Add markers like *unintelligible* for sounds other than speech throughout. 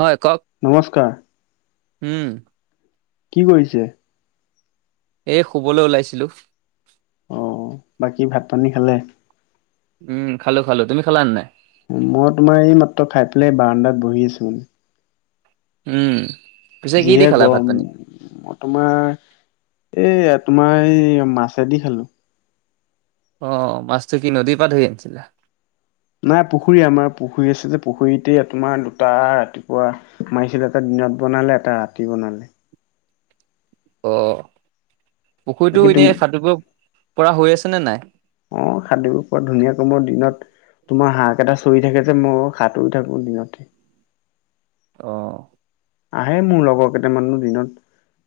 হয় কওক নমস্কাৰ। উম। কি কৰিছে? এই শুবলৈ ওলাইছিলোঁ। অ বাকী ভাত পানী খালে? উম খালো খালো তুমি খালা নাই? মই তোমাৰ এই মাত্ৰ খাই পেলাই বাৰান্দাত বহি আছো। উম। পিছে কি দি যিহে খালা ভাত গম পানী তোমাৰ এই। তোমাৰ এই মাছেদি খালো। অ মাছটো কি নদীৰ পা ধৰি আনিছিলা? নাই পুখুৰী আমাৰ পুখুৰী আছে যে পুখুৰীতে তোমাৰ দুটা ৰাতিপুৱা মাৰিছিলে এটা দিনত বনালে, এটা ৰাতি বনালে, অ পুখুৰীতটো বাকী তুমি এনেই সাঁতুৰি পৰা হৈ আছেনে নাই? অ সাধু পোৱা ধুনীয়া ক মোৰ দিনত তোমাৰ হাক এটা চৰি থাকে যে মই সাতুৰি থাকো দিনতে। অ'। আহে মোৰ লগৰ কেইটামানো দিনত।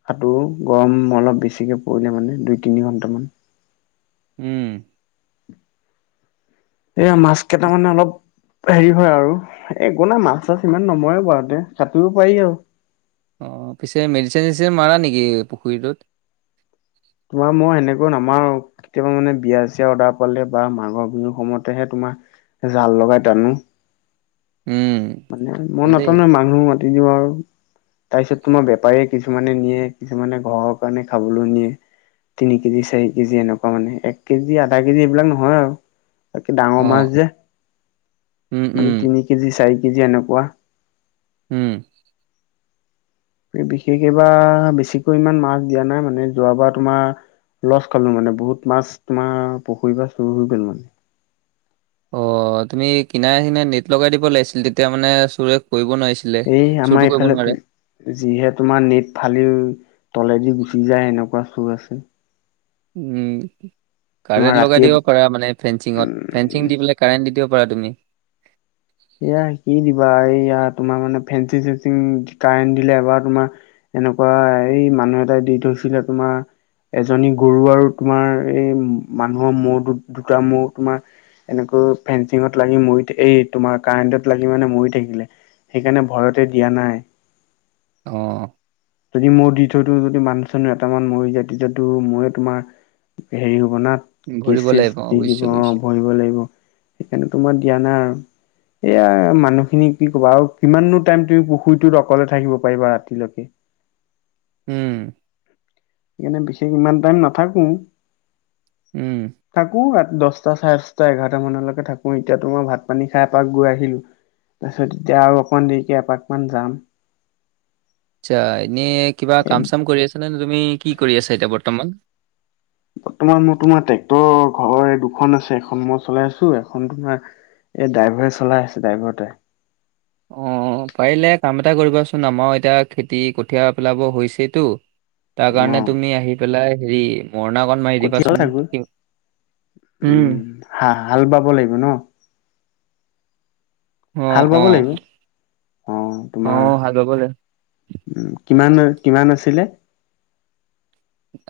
সাঁতোৰ গৰম অলপ বেছিকে পৰিলে মানে দুই তিনি ঘন্টামান। উম। এয়া মাছ কেইটা মানে অলপ। হেৰি হয় আৰু একো নাই মাছ চাছ ইমান নমৰে বাৰুতে সাতুৰিব পাৰি, আৰু অঁ পিছে মেডিচিন চেডিচিন মাৰা নেকি পুখুৰীটোত? তোমাৰ মই সেনেকৈ আমাৰ কেতিয়াবা মানে বিয়া চিয় অৰ্ডাৰ পালে বা মাঘৰ বিহুৰ সময়তেহে তোমাৰ, জাল লগাই তানো। উম মানে মই ভালেই নাটানো মানুহ মাতি দিওঁ, আৰু তাৰপিছত তোমাৰ বেপাৰীয়ে কিছুমানে নিয়ে, কিছুমানে ঘৰৰ কাৰণে খাবলৈ নিয়ে, তিনি কেজি চাৰি কেজি এনেকুৱা মানে এক কেজি আধা কেজি এইবিলাক নহয়, আৰু তাকে অ ডাঙৰ মাছ যে উম উম মানে তিনি কেজি চাৰি কেজি এনেকুৱা। হম। বিশেষ এইবাৰ বেছিকৈ ইমান মাছ দিয়া নাই মানে যোৱাবাৰ তোমাৰ, লছ খালো মানে বহুত মাছ তোমাৰ পুখুৰী বা চুৰ হৈ গল, মানে অ তুমি কিনাই কিনাই নেট লগাই দিব লাগিছিল তেতিয়া মানে চুৰ, এই আমাৰ এইফালে যিহে তোমাৰ নেট ফালি তলেদি গুচি যায় এনেকুৱা চুৰ আছে। উম তোমাৰ কাৰেণ্ট লগাই ৰাতিয়ে দিব পাৰা মানে ফেঞ্চিঙত ফেঞ্চিং উম দি পেলাই কাৰেন্ট দি দিব প পাৰা তুমি এয়া কি দিবা এই ইয়াত, তোমাৰ মানে ফেঞ্চি চেঞ্চিং কাৰেণ্ট দিলে এবাৰ তুমাৰ এনেকুৱা এই মানুহ এটাই দি থৈ, ছিলে তোমাৰ। এজনী গৰু আৰু তোমাৰ এই মানুহৰ মৌ দু দুটা মৌ তোমাৰ এনেকুৱা, ফেঞ্চিঙত লাগি মইতে এই তোমাৰ কাৰেণ্টত লাগি মানে মৰি থাকিলে সেইকাৰণে ভয়তে দিয়া নাই। অ যদি মই দি থৈতো যদি মানুহ চানুহ এটামান মৰি যায় তেতিয়াতো মই তোমাৰ, হেৰি হ'ব না কেচ ভৰিব চেচ লাগিব দি দিব বুজিছো অ বুজিছো ভৰিব লাগিব। সেইকাৰণেতো মই দিয়া নাই আৰু এয়া মানুহখিনি কি কবা আৰু কিমাননো টাইম তুমি পুখুৰীটোত অকলে থাকিব পাৰিবা ৰাতিলৈকে। *unintelligible* উম্। সেইকাৰণে বিশেষ ইমান টাইম নাথাকো। উম থাকো ৰা দশটা চাৰে দশটা এঘাৰটা মানলৈকে থাকো এতিয়াতো মই ভাত পানী খাই এপাক গৈ আহিলো তাৰপিছত এতিয়া আৰু অকমান দেৰিকে এপাক মান যাম আচ্ছা এনেই কিবা এই কাম চাম কৰি আছনে তুমি কি কৰি আছা এতিয়া বৰ্তমান? বৰ্তমান মই তোমাৰ ট্ৰেক্টৰৰ ঘৰ দুখন আছে এখন মই চলাই আছো এখন তোমাৰ এই ড্ৰাইভাৰে চলাই আছে ড্ৰাইভাৰতে অ পাৰিলে কাম এটা কৰিবাচোন আমাৰ এতিয়া খেতি কঠিয়া পেলাব হৈছেইতো তাৰ অ কাৰণে তুমি আহি পেলাই হেৰি মৰণাকণ মাৰি কঠিয়া দিবাচোন থাকো উম হা হাল বাব লাগিব ন আহ আহ অঁ তোমাৰ কিমান কিমান আছিলে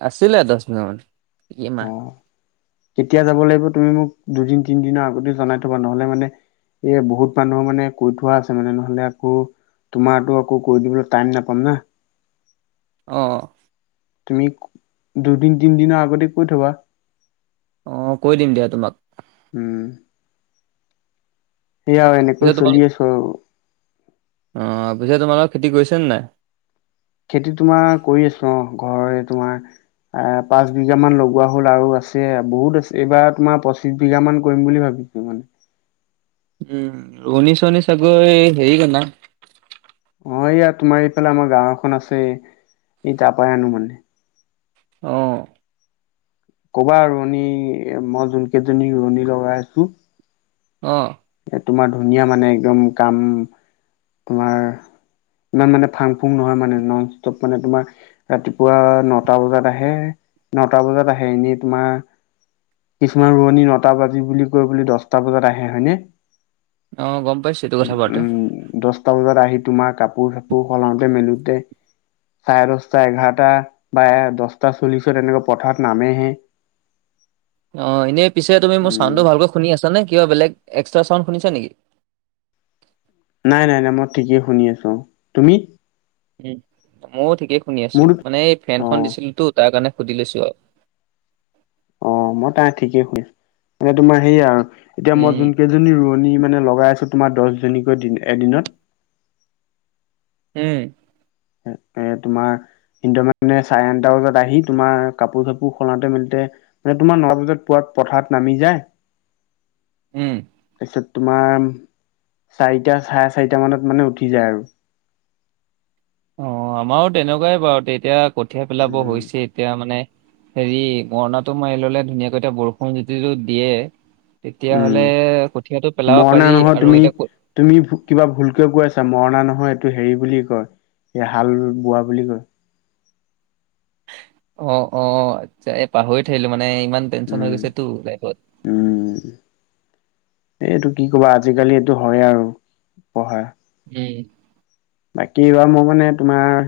আছিলিলে দহ বিঘা মান কি অ মাহ কেতিয়া যাব লাগিব তুমি মোক দুদিন তিনিদিনৰ আগতে জনাই থবা নহ'লে মানে এ বহুত মানুহ মানে কৈ থোৱা আছে মানে নহলে আকৌ তোমাৰো আকৌ কৈ দিবলৈ টাইম নাপাম না আহ তুমি দুদিন তিনিদিনৰ আগতে কৈ থবা অ কৈ দিম দিয়া তোমাক উম সেয়া এনেকৈ পিছে তোমাল চলিয়ে আছোওঁ। অ পিছে তোমালোকৰ খেতি কৰিছে নাই? খেতি তোমাৰ কৰি আছো অ ঘৰৰে তোমাৰ এ পাঁচ বিঘা মান লগোৱা হ'ল আৰু আছে বহুত আছে এইবাৰ তোমাৰ পঁচিছ বিঘা মান কৰিম বুলি ভাবি। মানে উম উঊনৈশ উছ একৈ হেৰি ক অ এইয়া তোমাৰ এইফালে আমাৰ গাঁও এখন আছে এই তাপাই আনো মানে আহ কবা ৰোৱনী মই যোন কেইজনী ৰোৱনী লগাই আছো। অ এ তোমাৰ ধুনীয়া মানে একদম কাম তোমাৰ ইমান মানে ফাং ফুং নহয় মানে নন ষ্টপ মানে তোমাৰ ৰাতিপুৱা নটা বজাত আহে। নটা বজাত আহে এনে তোমাৰ কিছুমান ৰোৱনী নটা বাজি বুলি কৈ বুলি দচটা বজাত আহে হয়নে। অ গম পাইছে এইটো কথা বোৱাতে উম দহটা বজাত আহি তোমাৰ কাপোৰ চাপোৰ সলাওঁতে মেলোতে চাৰে দহটা এঘাৰটা বা দহটা চল্লিশত এনেকুৱা পথাৰত নামেহে। *unintelligible* অঁ এনেই পিছে তুমি মোৰ উম চাউণ্ডটো ভালকৈ শুনি আছানে কিবা বেলেগ এক্সট্ৰা চাউণ্ড শুনিছা নেকি? নাই নাই নাই মই ঠিকেই শুনি আছো, তুমি? উ ময়ো ঠিকেই শুনি আছো মোৰ মানে এই ফেনখন অ দিছিলো তো তাৰ কাৰণে সুধি লৈছোঁ আওঁ। অ মই তাই ঠিকেই শুনিম মানে তোমাৰ সেয়া আৰু এতিয়া মই উম। যোন কেইজনী ৰোৱনী মানে লগাই আছো তোমাৰ দহজনীকৈ এদিনত উম এ এ তোমাৰ কিন্তু মানে চাৰে আঠটা বজাত আহি তোমাৰ কাপোৰ চাপোৰ সলাওঁতে মিলোতে মানে তোমাৰ নটা বজাত পোৱাত পথাৰত নামি যায়। উম তাৰপিছত তোমাৰ চাৰিটা চাৰে চাৰিটা মানত মানে উঠি যায় আৰু অ আমাৰো তেনেকুৱাই বাৰু এতিয়া কঠিয়া পেলাব উম হৈছে এতিয়া মানে। হেৰি মৰণাটো মাৰি ললে ধুনীয়াকৈ এতিয়া বৰষুণ যতিটো দিয়ে উম তেতিয়াহলে কঠীয়াটো পেলাব মৰণা পাৰি নহয় আৰু তুমি এতিয়া তুমি কিবা ভুলকে কৈ আছা মৰণা নহয় টো হেৰি বুলি কয় এই হাল বোৱা বুলি কয়। অ অ এই পাহৰি থাকিলো মানে। মানে ইমান টেনচন হৈ উম গৈছেটো লাইফত। এই এইটো কি কবা আজিকালি এইটো হয় আৰু পঢ়া এই বাকী এইবাৰ মোৰ মানে তোমাৰ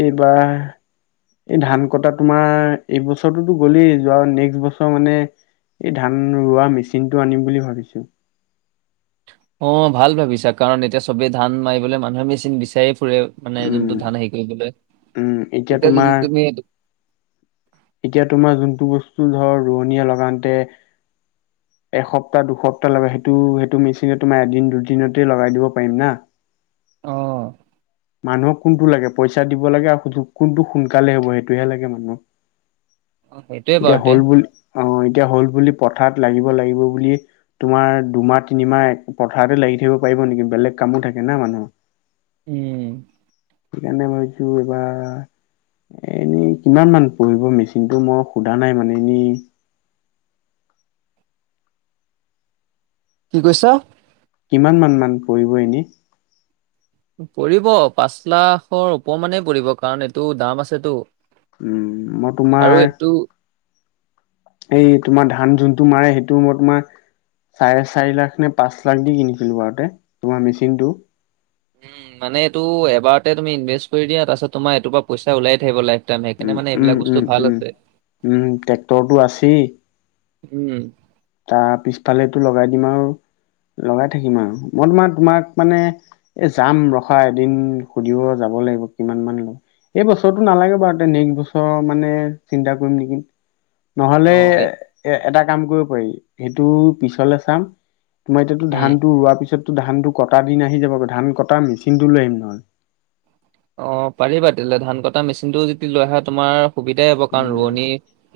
এইবাৰ এই ধান কটা তোমাৰ এইবছৰতোত গ'লেই যোৱা নেক্সট বছৰ মানে। এই ধান ৰোৱা মেচিনটো আনিম বুলি ভাবিছো। অ ভাল ভাবিছা কাৰণ এতিয়া চবেই ধান মাৰিবলে মানুহে মেচিন বিচাৰে। ফুৰে মানে যোনটো উম ধান হে কৰিবলৈ উম এতিয়া তেতিয়া যদি তোমাৰ তুমি এইটো এতিয়া তোমাৰ যোনটো বস্তু ধৰ ৰোৱনীয়ে লগাতে এসপ্তাহ দুসপ্তাহ লাগে সেইটো সেইটো মেচিনত তোমাৰ এদিন দুদিনতে লগাই দিব পাৰিম না। অহ মানুহক কোনটো লাগে পইচা দিব লাগে আৰু কোনটো সোনকালে হ'ব সেইটোহে লাগে মানুহ অ, সেইটোৱে এতিয়া বাৰুতে হল বুলি অ এতিয়া হল বুলি পথাৰত লাগিব লাগিব বুলি তোমাৰ দুমাহ তিনিমাহ এক পথাৰতে লাগি থাকিব পাৰিব নেকি বেলেগ কামো থাকে থাকে ন মানুহ। উম সেইকাৰণে ভাবিছো এইবাৰ এ এনেই কিমান মান পৰিব মেচিনটো মই সোধা নাই মানে এনে *unintelligible* কি কৈছা কিমান মান মান পৰিব এনে পৰিব পাঁচ লাখৰ ওপৰ মানেই পৰিব কাৰণ এইটো দাম আছেতো উম মই আৰু তোমাৰ এইটো এই তোমাৰ ধান যোনটো মাৰে সেইটো মই তোমাৰ চাৰে চাৰি লাখ নে পাঁচ লাখ দি কিনিছিলো বাৰুতে তোমাৰ মেচিনটো উম মানে এইটো এবাৰতে তুমি ইনভেষ্ট কৰি দিয়া তাৰপাছত তোমাৰ এইৰ পৰা পইচা ওলিয়াই থাকিব লাগে উম উম উম উম উম ট্ৰেক্টৰটো আছেই উম তাৰ পিছফালেটো লগাই দিম আৰু লগাই থাকিম আৰু মই তোমাৰে তোমাক মানে এ যাম ৰখা এদিন সুধিব যাব লব লাগিব কিমান মান ল এই বছৰটো নালাগে বাৰু তে নেক্সট বছৰ মানে চিন্তা কৰিম নেকি নহলে অ', এ এটা কাম কৰিব পাৰি সেইটো পিছলে চাম তোমাৰ এতিয়াতো উম। ধানটো ৰোৱাৰ পিছত ধান টো কটা দিন আহি যাব ধান কটা মেচিন টো লৈ আহিম নহলে। অ পাৰিবা তেতিয়া হলে ধান কটা মেচিনটো যদি লৈ আহা তোমাৰ সুবিধাই হব কাৰণ উম ৰোৱনী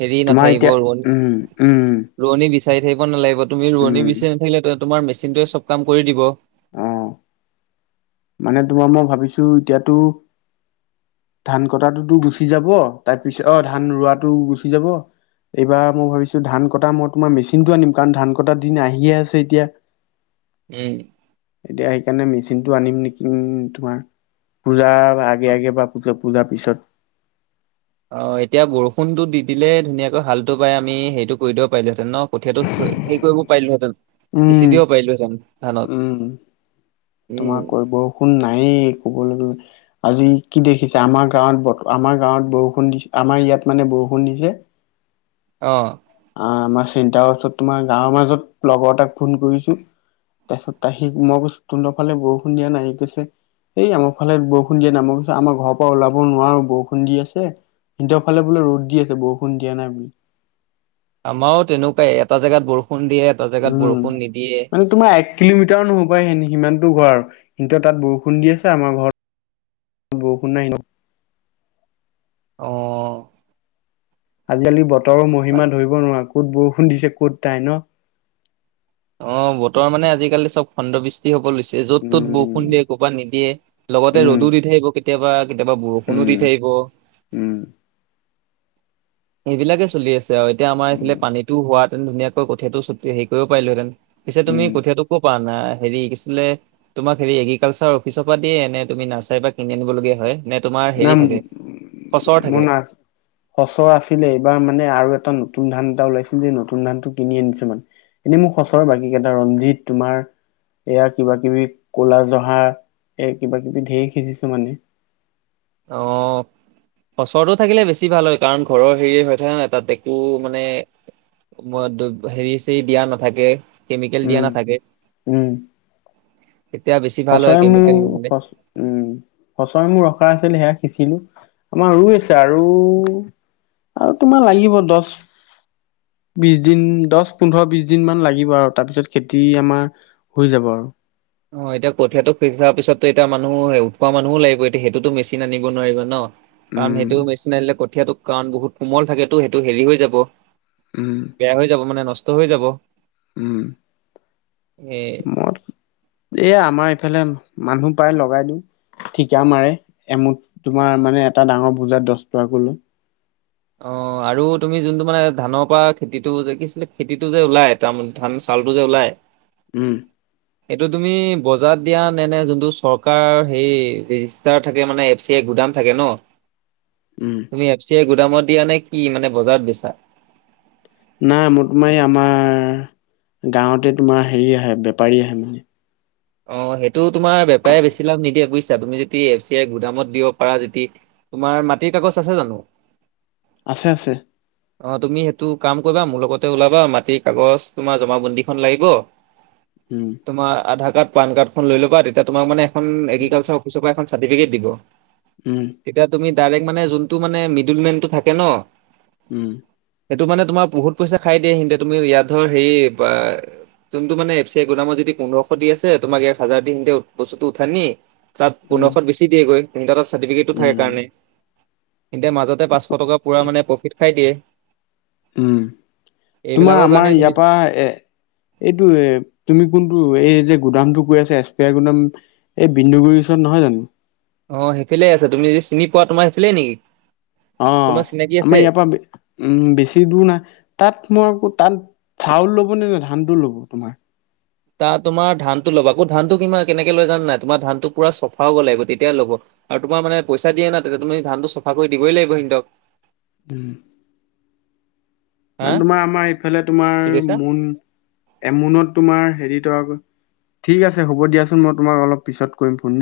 হেৰি তোমাৰ নাথাকিব এতিয়া ৰোৱনী উম উম ৰোৱনী বিচাই থাকিব নালাগিব তুমি উম ৰোৱনি বিচাৰি নাথাকিলে তুমাৰ মেচিনটোৱে চব কাম কৰি দিব অহ ম তোমাৰ মই ভাবিছো এতিয়াতো ধান কটাটোতো গুচি যাব তাৰপিছত অ ধান ৰোৱাটো গুচি যাব এইবাৰ মই ভাবিছো ধান কটা মই তোমাৰ মেচিনটো আনিম কাৰণ ধান কটা দিন আহিয়ে আছে এতিয়া *unintelligible* উম। এতিয়া সেইকাৰণে মেচিন টো আনিম নেকি তোমাৰ পূজা আগে অ', আগে বা পিছত। পূজাৰ পিছত। অ এতিয়া বৰষুণতো দি দিলে ধুনীয়াকৈ হালটো পাই আমি সেইটো কৰি দিব পাৰিলোহেঁতেন ন কঠিয়াতটো। হেৰি কৰিব পাৰিলোহেঁতেন উম সিঁচি দিব পাৰিলোহেতেন উম ধানত। উম, তোমাৰ ক বৰষুণ নাই কবলৈ। আজি কি দেখিছে? আমাৰ গাঁৱত আমাৰ গাঁৱত বৰষুণ দি আমাৰ ইয়াত মানে বৰষুণ। নিজে অ আমাৰ চিন্তা অস্থাত তোমাৰ গাঁৱৰ মাজত লগৰ এটাক ফোন কৰিছো। তাৰপিছত ত আহি মই কৈছো তোনৰফালে বৰষুণ দিয়া নাই গৈছে এই আমাৰ ফালে বৰষুণ দিয়া নামৰ আমাৰ ঘৰৰ পৰা ওলাব নোৱাৰো বৰষুণ দি আছে। সিহতৰ ফালে বোলে ৰ'দ দি আছে বৰষুণ দিয়া নাই বুলি। আমাৰো তেনেকুৱাই এটা জেগাত বৰষুণ দিয়ে এটা জেগাত উম বৰষুণ নিদিয়ে। মানে তোমাৰ এক কিলোমিটাৰ নহ'বা সেন সিমান। ঘৰ আৰু কিন্তু তাত বৰষুণ দি আছে আমাৰ ঘৰত বৰষুণ নাই ন? আহ। আজিকালি বতৰৰ মহিমা ধৰিব নোৱাৰাৰে ক'ত বৰষুণ দিছে ক'ত তাই ন? অ বতৰ মানে আজিকালি চব খণ্ডবৃষ্টি হব লৈছে। য'ত তত উম বৰষুণ দিয়ে ক'ৰবাত নিদিয়ে লগতে উম ৰ'দো দি থাকিব কেতিয়াবা। কেতিয়াবা বৰষুণো দি উম থাকিব। উম সেইবিলাকে চলি আছে আৰু এতিয়া আমাৰ এইফালে উম পানীটো হোৱাহেতেন ধুনীয়াকৈ কঠীয়াটো হেৰি কৰিব পিলোহেঁতেন। পিছে তুমি উম কঠীয়াতটো কৰ পৰা অনা। হেৰি কিছিলে তোমাক হেৰি এগ্ৰিকালচাৰ অফিচৰ পৰা দিয়ে। এনে তুমি নাৰ্চাৰীৰ পৰা কিনি আনিব লগীয়া হয় নে? তোমাৰ ন হেৰি উ থাকে খচৰ ম থাকে ন সচ আছে। আছিলে এইবাৰ মানে আৰু এটা নতুন ধান এটা ওলাইছিল যে নতুন ধান টো কিনি আনিছে মানে। এনেই মোৰ সচৰ বাকীকেইটা ৰঞ্জিত তোমাৰ। এয়া কিবা কিবি কলা জহা এই কিবা কিবি ধেৰ সিজিছো মানে। অ বচৰটো থাকিলে বেছি ভাল হয়। কাৰণ ঘৰৰ হেৰি হৈ থাকে ন তাত একো মানে। মই হেৰি চৰি দিয়া নাথাকে। কেমিকেল দিয়া উম নাথাকে। এতিয়া বেছি ভাল হয় সঁচৰে কেমিকেল নিদিলে। মোৰচ উম সঁচৰে মোৰ ৰখা আছিল সেয়াই। পিছিলি আমাৰ আছে আৰু আৰু তোমাৰ লাগিব দহ *inaudible* বিশ দিন দহ পোন্ধৰ বিশ দিন মান লাগিব আৰু তাৰপিছত খেতি আমাৰ হৈ যাব। আৰু অ এতিয়া কঠিয়াতটু থাৰ পিছতো এতি মুহ উঠোৱা মানুহো লাগিব এতিয়া সেইটোতো মেচিন আনিব নোৱাৰিব ন। কাৰণ উম সেইটো মেচিন আহিলে কঠীয়াতটো কাৰণ বহুত কোমল থাকেতো সেইটো হেৰি হৈ যাব। উম বেয়া হৈ যাব মানে নষ্ট হৈ যাব। উম। এ মোৰ এ আমাৰ ইফালে মানুহ পায় লগাই দিওঁ ঠিকা মাৰে এমুঠ তোমাৰ মানে মানে এটা ডাঙৰ বোজাত দহ টকাকৈ লও। অ আৰু তুমি যোনটো মানে ধানৰ পৰা খেতিতটো যে কিছিলে খেতিটো যে ওলাই তাৰ ধান চ। কালটো যে ওলাই। উম। এইটো তুমি বজাৰ দিয়া নে নে যোনটো চৰকাৰ হে ৰেজিষ্টাৰ থাকে মানে এফ চিই গোট। দাম থাকে ন। উম তুমি এফ চি আই গুদামত দিয়া নে কি? মানে বজাৰত বিছা। নাই মই আমাৰ গাঁৱতে তোমাৰ হেৰি আহে বেপাৰী আহে মানে অ সেইটো তোমাৰ বেপাৰী বেছি লাভ নিদিয়ে বুজিছা তুমি যদি এফ চি আই গুদামত দিব পাৰা যদি। তোমাৰ মাটিৰ কাগজ আছে জানো আছে আছে অ তুমি সেইটো কাম কৰিবা মোৰ লগতে ওলাবা মাটিৰ কাগজ তোমাৰ জমা বন্দীখন লাগিব উম তোমাৰআধাৰ কাৰ্ড পান কাৰ্ডখন লৈ ল'বা তেতিয়া তোমাৰ মানে এখন উম এগ্ৰিকালচাৰ অফিচৰ পৰা চাতিপিকেত দিব উম তেতিয়া তুমি দাইৰেক মানে যোনতো মিদুলমেনটো থাকে ন উম সেইটো মানে তোমাৰ বহুত পইচা খাই দিয়ে দিনতে তুমি ইয়াত ধৰ হেৰি যোনটো মান এফ চি এ গুাম যদি পোন্ধৰশ দি আছে তোমাক একহাজাৰ দিম দিয়ক বস্তুটো উঠান নি তাত পোন্ধৰশ বেছি দেগৈ ইনতাৰচ চাৰ্টিফিকেটটো উম থাকে কাৰণে তেন্তে মাজতে পাঁচশ টকা পূৰা মানে প্ৰফিট খাই দিয়ে উম তোমাৰ এইবিলাকৰ কাৰণে আমাৰ তুমি ইয়াৰ পৰা এ এইটো এ তুমি কোনটো এই যে গুদামটো কৈ আছে এস্পিয়াৰ গুদাম এই বিন্দুগুৰিৰ ওচৰত নহয় জানো অ সেইফালে আছে তুমি যদি চিনি পোৱা তোমাৰ সেইফালে নেকি অ তোমাৰ চিনাকি আমাৰ আছে ইয়াৰ পৰা উ বেছি দূৰ নাই তাত মই আকৌ তাত চাউল ল'বনে ধানটো ল'ব তোমাৰ তা তোমাৰ ধানটো ল'ব আকৌ ধানটো কিমান কেনেকে লৈ যান নাই তোমাৰ ধানটো পুৰা চফাও হ'ব গ'লাগিব তেতিয়াহে ল'ব আৰু তোমাৰ মানে পইচা দিয়ে না তেতিয়া তুমি ধানটো চাফা কৰি দিবই লাগিব সিহতক উস হা মানে তোমাৰ আমাৰ ইফালে কি তোমাৰ কৈছা মোন এমনত তোমাৰ হেৰি টকাকৈ ঠিক আছে হ'ব দিয়াচোন মই তোমাক অলপ পিছত কৰিম ফোন দেই